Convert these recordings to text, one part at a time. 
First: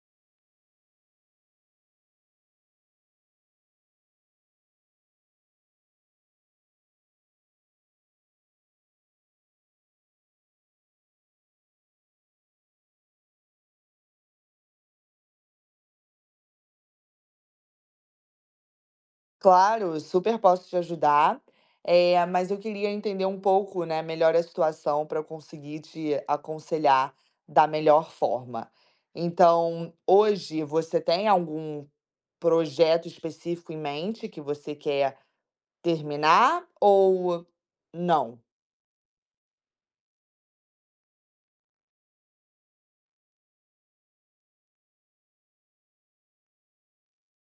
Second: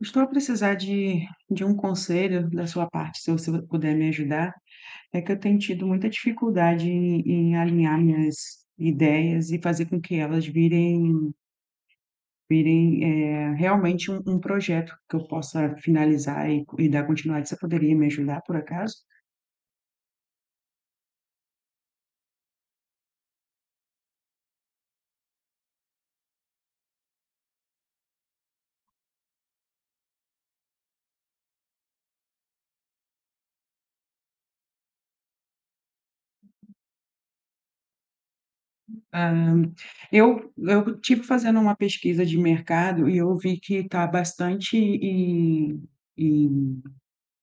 Estou a precisar de de um conselho da sua parte, se você puder me ajudar, é que eu tenho tido muita dificuldade em em alinhar minhas ideias e fazer com que elas virem virem, eh, realmente um um projeto que eu possa finalizar e e dar continua você poderia me ajudar, por acaso? Claro, super posso te ajudar. Eh, mas eu queria entender um pouco, né, melhor a situação pra eu conseguir te aconselhar da melhor forma. Então, hoje você tem algum projeto específico em mente que você quer terminar ou não? Hã, eu eu estive fazendo uma pesquisa de mercado e eu vi que tá bastante e e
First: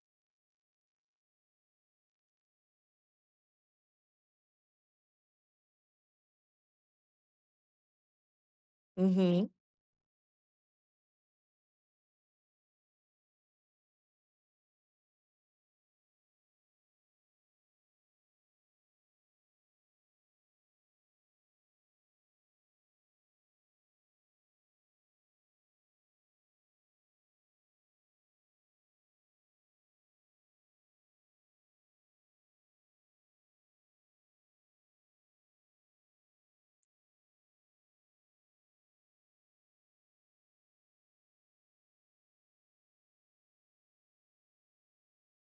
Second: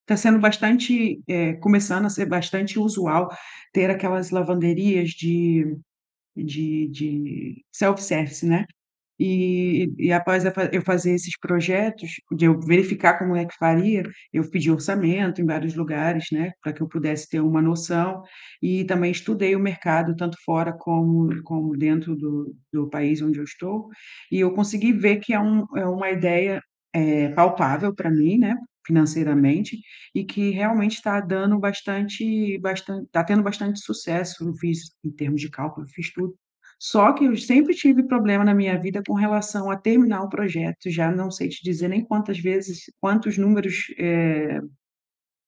tá sendo bastante eh, começando a ser bastante usual, ter aquelas lavanderias de de de self-service, né. Uhum. E e após a f eu fazer esses projetos de eu verificar como é que faria, eu pedi orçamento em vários lugares, né, pra que eu pudesse ter uma noção, e também estudei o mercado, tanto fora, como como dentro do do país onde eu estou. E eu consegui ver que é um é uma ideia, eh, palpável pra mim, né, financeiramente. E que realmente tá dando bastante bastan tá tendo bastante sucesso fiz, em termos de cálculo, fiz tudo. Só que eu sempre tive problema na minha vida com relação a terminar o projeto e já não sei te dizer nem quantas vezes quantos números eh,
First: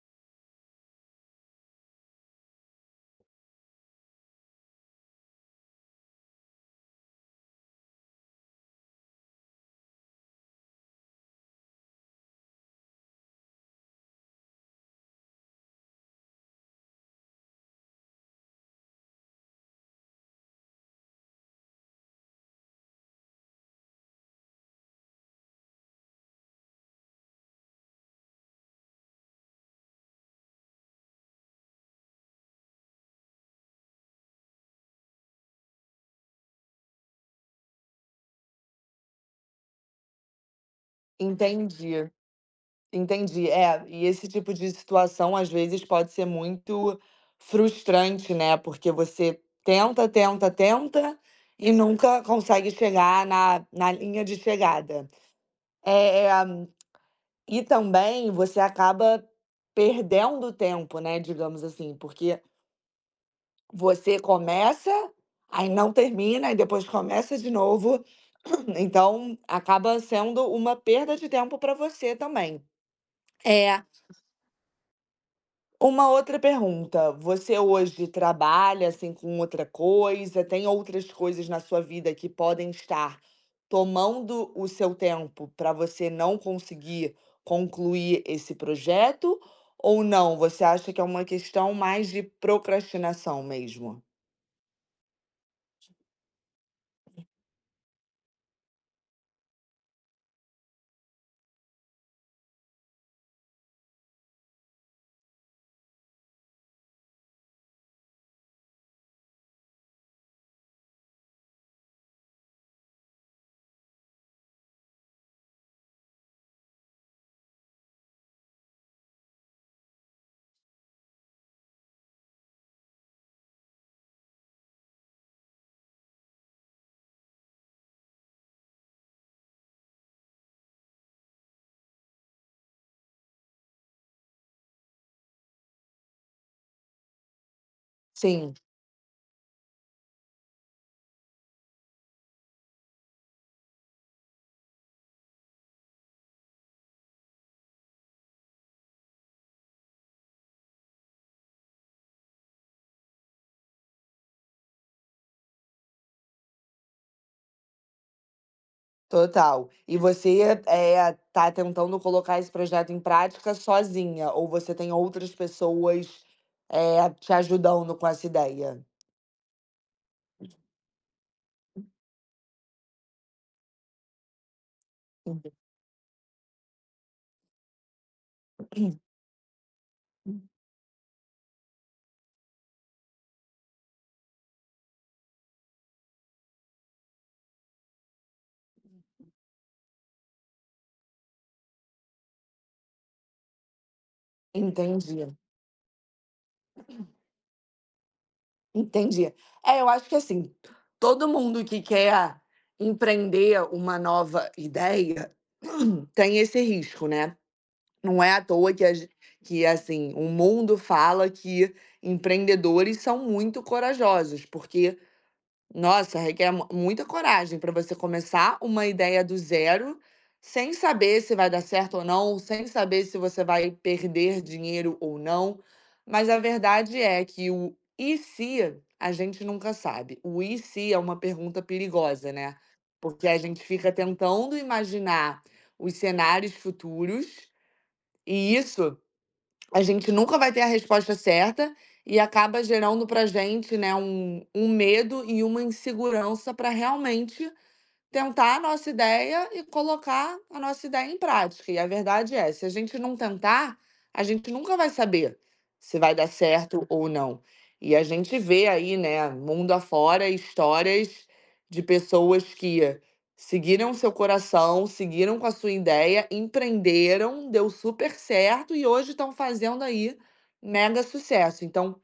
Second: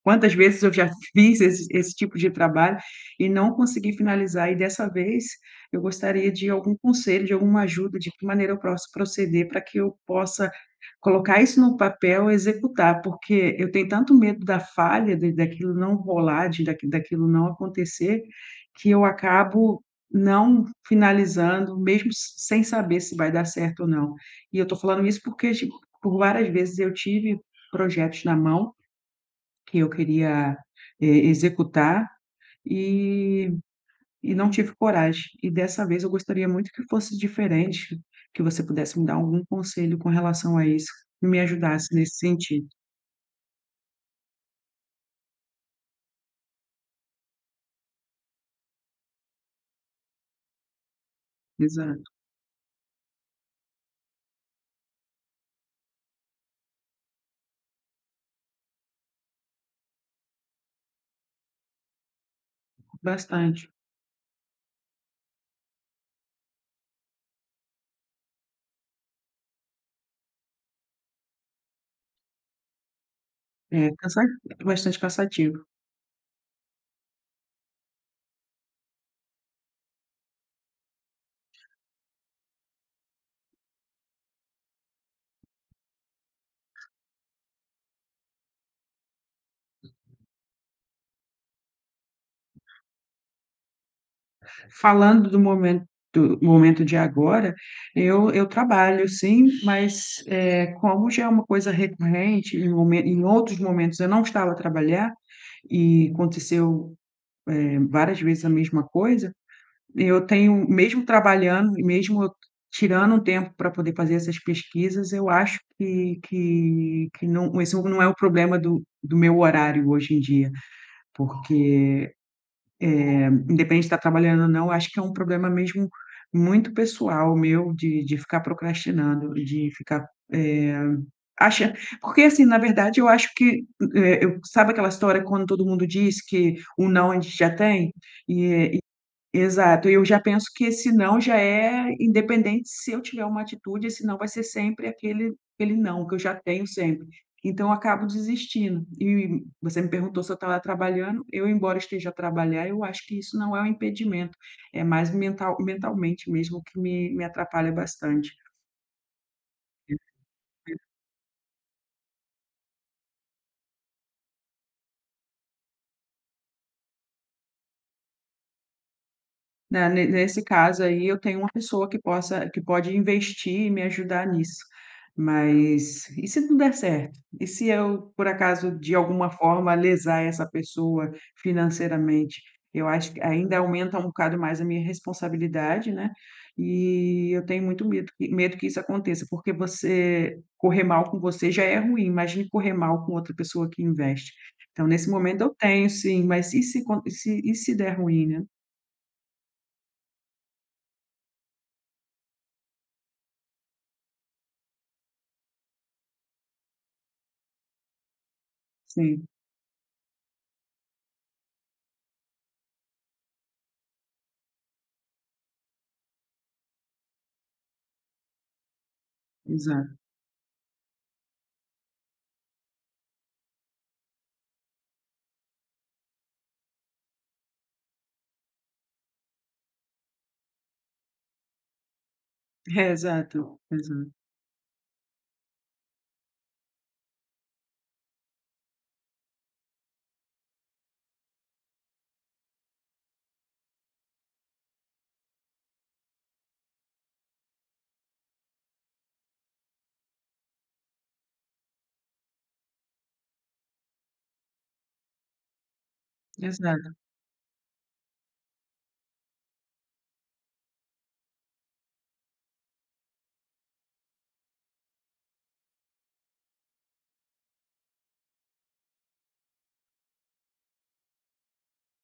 quantas vezes eu já fiz esse esse tipo de trabalho e não consegui finalizar. E dessa vez eu gostaria de algum conselho, de alguma ajuda, de que maneira eu pros proceder pra que eu possa colocar isso no papel e executar. Porque eu tenho tanto medo da falha, de daquilo não rolar, de daqui daquilo não acontecer, que eu acabo não finalizando, mesmo sem saber se vai dar certo ou não. E eu tô falando isso, porque por várias vezes eu tive projetos na mão que eu queria e executar, e e não tive coragem. E dessa vez eu gostaria muito que fosse diferente, que você pudesse me dar algum conselho com relação a isso, que me ajudasse Entendi, nesse sentido. entendi. É, e esse tipo de situação, às vezes pode ser muito frustrante, né, porque você tenta, tenta, tenta e Exato. nunca consegue chegar na na linha de chegada. Eh, e também você acaba perdendo tempo, né, digamos assim, porque Bastante. você começa, aí não termina, e depois começa de novo, então acaba sendo uma perda de tempo pra você também. É É. cansa bastante cansativo Uma outra pergunta: você hoje trabalha, assim, com outra coisa? Tem outras coisas na sua vida que podem estar tomando o seu tempo pra você não conseguir concluir esse projeto? Ou não, você acha que é uma questão mais de procrastinação mesmo? Falando do momento momento de agora, eu eu trabalho, sim. Mas, eh, como já é uma coisa recorrente, em momen em outros momentos eu não estava a trabalhar e aconteceu, eh, várias vezes a mesma coisa. Eu tenho, mesmo trabalhando e mesmo tirando um tempo pra poder fazer essas pesquisas, eu acho que que que não esse não é o problema do do meu horário hoje em dia, porque, eh, independente de tá trabalhando ou não, acho que é um problema mesmo muito pessoal meu de de ficar procrastinando, de ficar, eh, acha porque, assim, na verdade, eu acho que eh, sabe aquela história quando todo mundo diz que um não a gente já tem? Sim. E e, exato. Eu já penso que esse não já é, independente se eu tiver uma atitude, esse não vai ser sempre aquele aquele não que eu já tenho sempre. Então acabo desistindo. E você me perguntou se eu estava trabalhando. Eu, embora esteja a trabalhar, eu acho que isso não é um impedimento, é mais mental mentalmente mesmo que me me atrapalha bastante. Total. E você, eh, tá tentando colocar esse projeto em prática sozinha ou você tem outras pessoas, eh, te ajudando com essa ideia? Na ne nesse caso aí eu tenho uma pessoa que possa que pode investir e me ajudar nisso. Entendi. Mas e se não der certo? E se eu, por acaso, de alguma forma lesar essa pessoa financeiramente? Eu acho que ainda aumenta um bocado mais a minha responsabilidade, né. E eu tenho muito medo que medo que isso aconteça, porque você correr mal com você já é ruim, imagine correr mal com outra pessoa que investe. Então nesse Entendi. momento eu tenho sim, mas e se co e se e se der ruim, né. Entendi. É, eu acho que, assim, todo mundo que quer empreender uma nova ideia tem esse risco, né. Não é à toa que as Sim. que, assim, o mundo fala que empreendedores são muito corajosos, porque, nossa, requer m muita coragem pra você começar uma ideia do [unintelligible] zero, sem saber se vai dar certo ou não, sem saber se você vai perder dinheiro ou não. Mas a verdade é que o "e se?" a gente nunca sabe. O "e se?" é uma pergunta perigosa, né, porque a Exato, gente fica exa tentando imaginar os cenários futuros, e isso a gente nunca vai ter a resposta certa, e acaba gerando pra gente, né, um um medo e uma insegurança pra realmente tentar a nossa ideia e colocar a nossa ideia em prática. E a verdade é se a gente não tentar, a gente nunca vai saber se vai dar Exa certo ou não. E a gente vê aí, né, mundo afora, histórias de pessoas que seguiram o seu coração, seguiram com a sua ideia, empreenderam, deu super certo e hoje estão fazendo aí mega sucesso. Então,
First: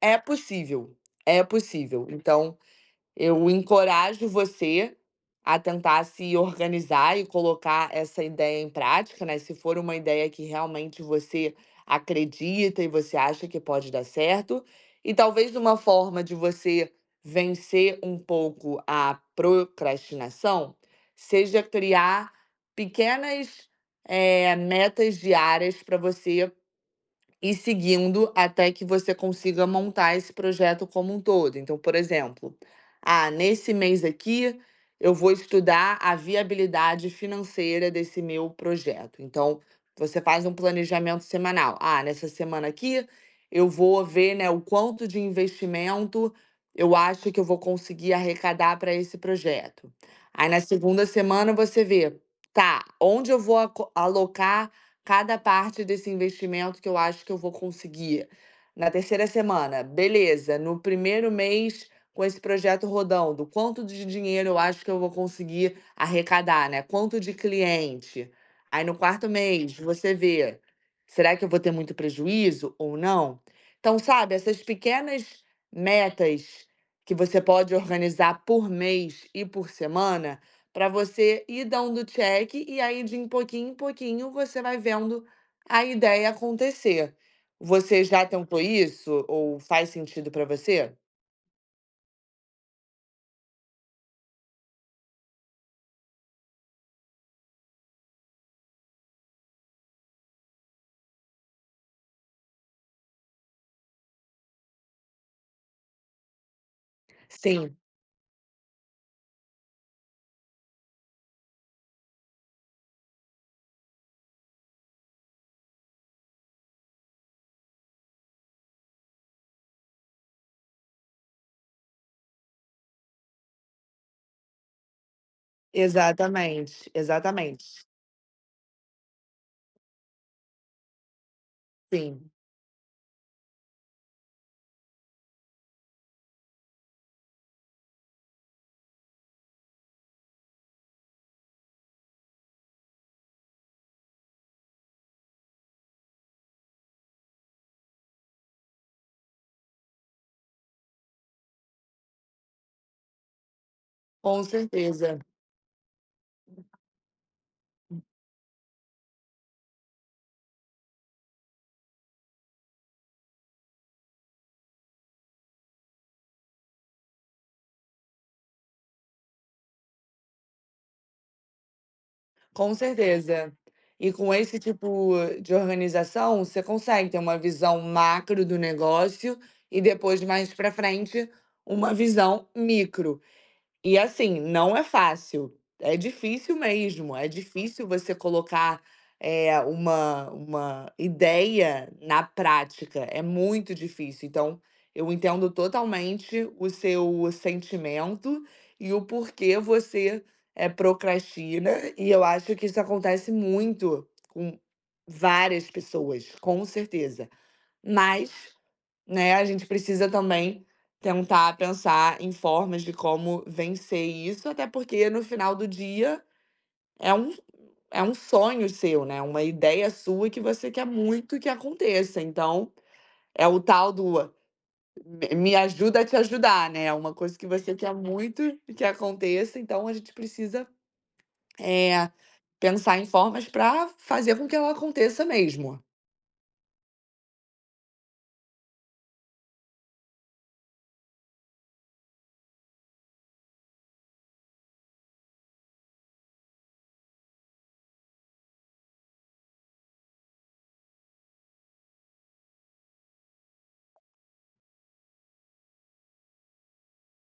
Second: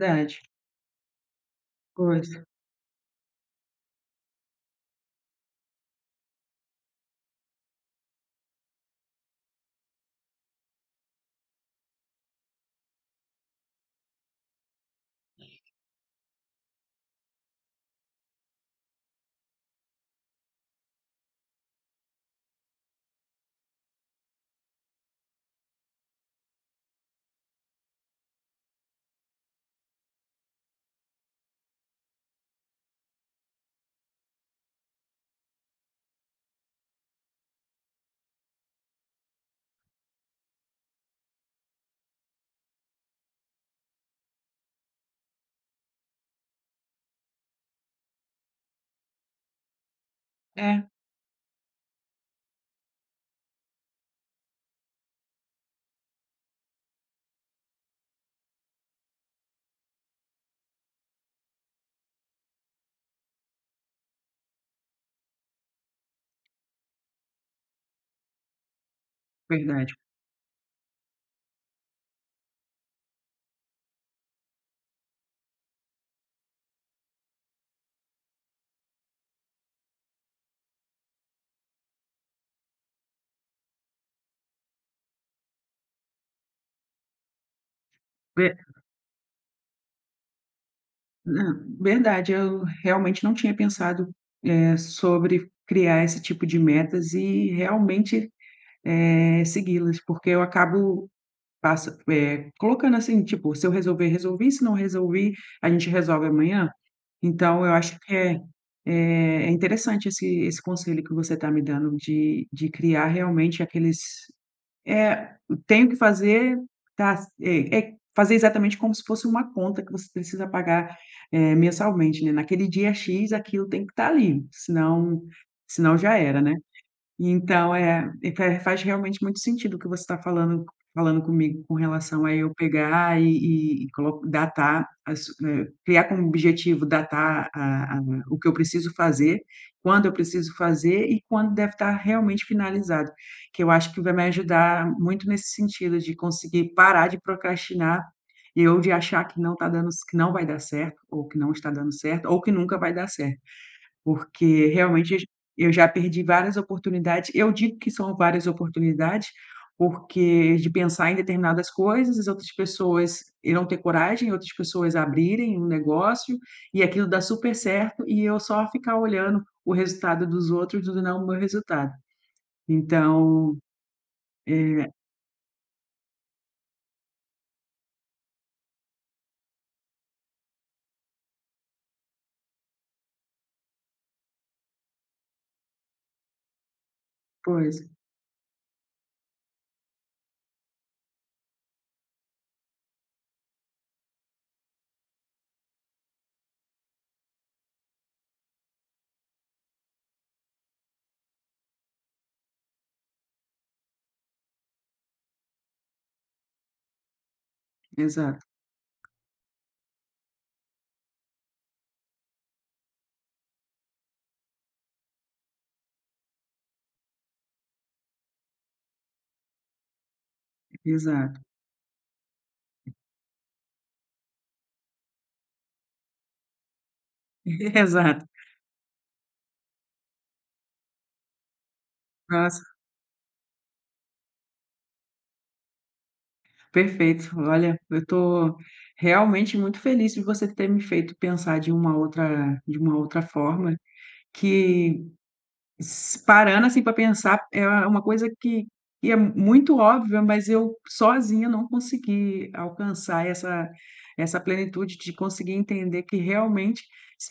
é possível, é possível. Pois. Então, eu encorajo você a tentar se organizar e colocar essa ideia em prática, né, se for uma ideia em que realmente você acredita e você acha que pode dar certo. E talvez uma forma de você vencer um pouco a procrastinação seja criar pequenas, eh, metas diárias pra você ir seguindo até que você consiga montar esse projeto como um todo. Então, por exemplo: "Ah, nesse mês aqui eu vou estudar a viabilidade financeira desse meu projeto". Então, você faz um planejamento semanal. "Ah, nessa semana aqui eu vou ver, né, o quanto de investimento eu acho que eu vou conseguir arrecadar pra esse projeto". Aí, na É. 2ª semana, você vê: "Tá, onde eu vou ac alocar cada parte desse investimento que eu acho que eu vou conseguir?". Na 3ª semana: "Beleza, no primeiro mês com esse projeto rodando, quanto de dinheiro eu acho que eu vou conseguir arrecadar, né, quanto de cliente?". Aí, no 4º mês, Verdade. você vê: "Será que eu vou ter muito prejuízo ou não?". Então, sabe essas pequenas metas que você pode organizar por mês e por semana, pra você ir dando check, e aí, de pouquinho em pouquinho, você vai vendo a ideia acontecer. Você já tentou [unintelligible] isso ou faz sentido para você? Ah, verdade eu realmente não tinha pensado, eh, sobre criar esse tipo de metas e realmente, eh, segui-las porque eu acabo passa pé, colocando assim tipo: "Se eu resolver, resolvi, se não resolvi, a gente resolve amanhã". Então, eu Sim. acho que é, eh, interessante esse esse conselho que você tá me dando de de criar realmente aqueles: "Eh, tenho que fazer". Tá, sei, eh, fazer exatamente como se fosse uma conta que você precisa pagar, eh, mensalmente, né, naquele dia X aquilo tem que tá ali, senão senão já era, né. Exatamente, exatamente. Então, é e fé faz realmente muito sentido o que você tá falando falando comigo com relação Sim. a eu pegar e e e coloco datar as eh, criar como objetivo, datar a a o que eu preciso fazer, quando eu preciso fazer e quando deve tá realmente finalizado, que eu acho que vai me ajudar muito nesse sentido de conseguir parar de procrastinar e ou de achar que não tá dando ce que não vai dar certo, ou que não está dando certo, ou que nunca vai dar certo. Com Porque realmente eu certeza. j eu já perdi várias oportunidades eu digo que Hum. são várias oportunidades, porque de pensar em determinadas coisas, as outras pessoas irão ter coragem e outras pessoas abrirem um negócio e aquilo dá super certo e eu só ficar olhando o resultado dos outros e não o meu resultado, Com certeza então, e com esse é tipo de organização, você consegue ter uma visão macro do negócio e depois mais para frente, uma visão micro. E assim, não é fácil, é difícil mesmo, é Pois. difícil você colocar, eh, uma uma ideia na prática, é muito difícil, então, eu entendo totalmente o seu sentimento e o porquê você, eh, procastina e eu acho que isso acontece muito com várias pessoas, com certeza, mas, Exato. né, a gente precisa também tentar pensar em formas de como vencer isso, até porque no final do dia, é um é um sonho seu, né, uma ideia sua e que você quer muito Exato. que aconteça, então, é o tal do: "Me me ajuda a te ajudar". Né, é uma coisa que você quer Exato. muito e que aconteça, então, a gente precisa, eh, Nossa. pensar em formas pra fazer com que ela aconteça mesmo. Perfeito. Olha, eu estou realmente muito feliz de você ter me feito pensar de uma outra de uma outra forma, que s parando, assim, para pensar é é uma coisa que que é muito óbvia, mas eu sozinha não consegui alcançar essa essa plenitude de conseguir entender que realmente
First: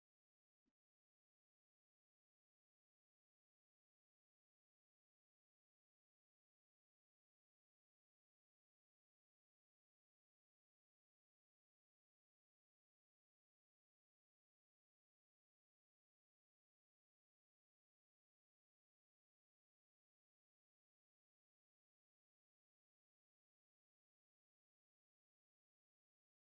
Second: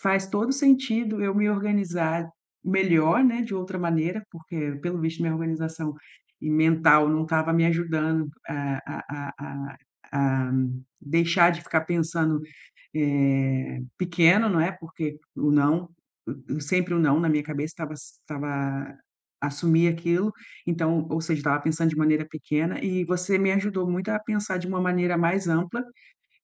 faz todo o sentido eu me organizar melhor, né, de outra maneira, porque pelo visto minha organização e mental não estava me ajudando a a a a a deixar de ficar pensando, eh, pequeno, não é, porque o não e e sempre o não na minha cabeça estava estava assumir aquilo, então, ou seja estava pensando de maneira pequena e você me ajudou muito a pensar de uma maneira mais ampla,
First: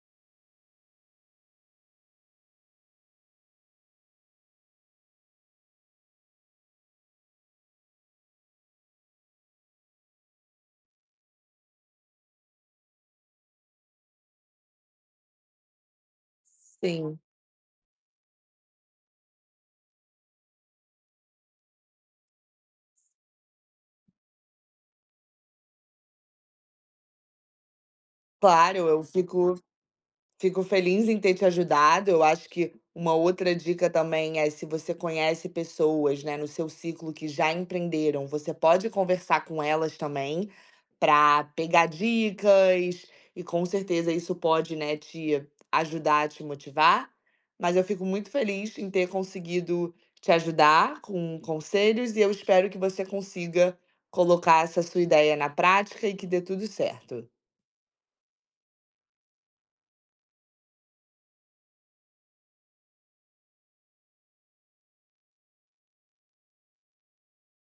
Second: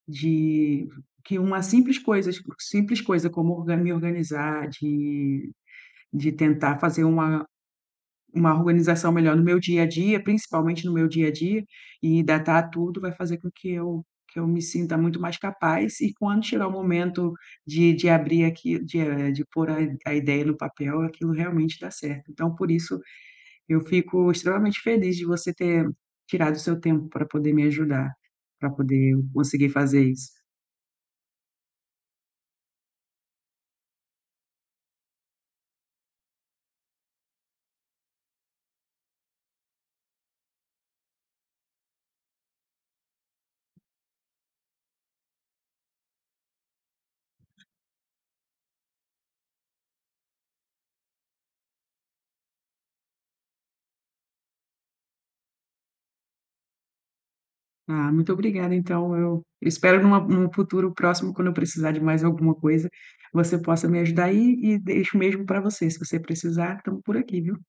de que uma simples coisas simples coisa como orga me organizar, de de tentar fazer uma uma organização melhor no meu dia a dia, principalmente no meu dia a dia, e datar tudo vai fazer com que eu que eu me sinta muito mais capaz e quando chegar o Sim. momento de de abrir aqui, de eh, de pôr a i a ideia no papel, aquilo realmente dá certo. Então por isso, eu fico extremamente feliz de você ter tirado o seu tempo para poder me ajudar, para Claro, eu poder fico conseguir fazer isso. fico feliz em ter te ajudado, eu acho que uma outra dica também, é se você conhece pessoas, né, no seu ciclo que já empreenderam, você pode conversar com elas também, pra pegar dicas, e com certeza isso pode, né, te ajudar a te motivar. Mas eu fico muito feliz em ter conseguido te ajudar com conselhos e eu espero que você consiga colocar essa sua ideia na prática e que dê tudo certo. Ah, muito obrigada. Então eu espero em uma em um futuro próximo quando eu precisar de mais alguma coisa, você possa me ajudar aí e e deixo mesmo para você, você precisar estamos por aqui, viu.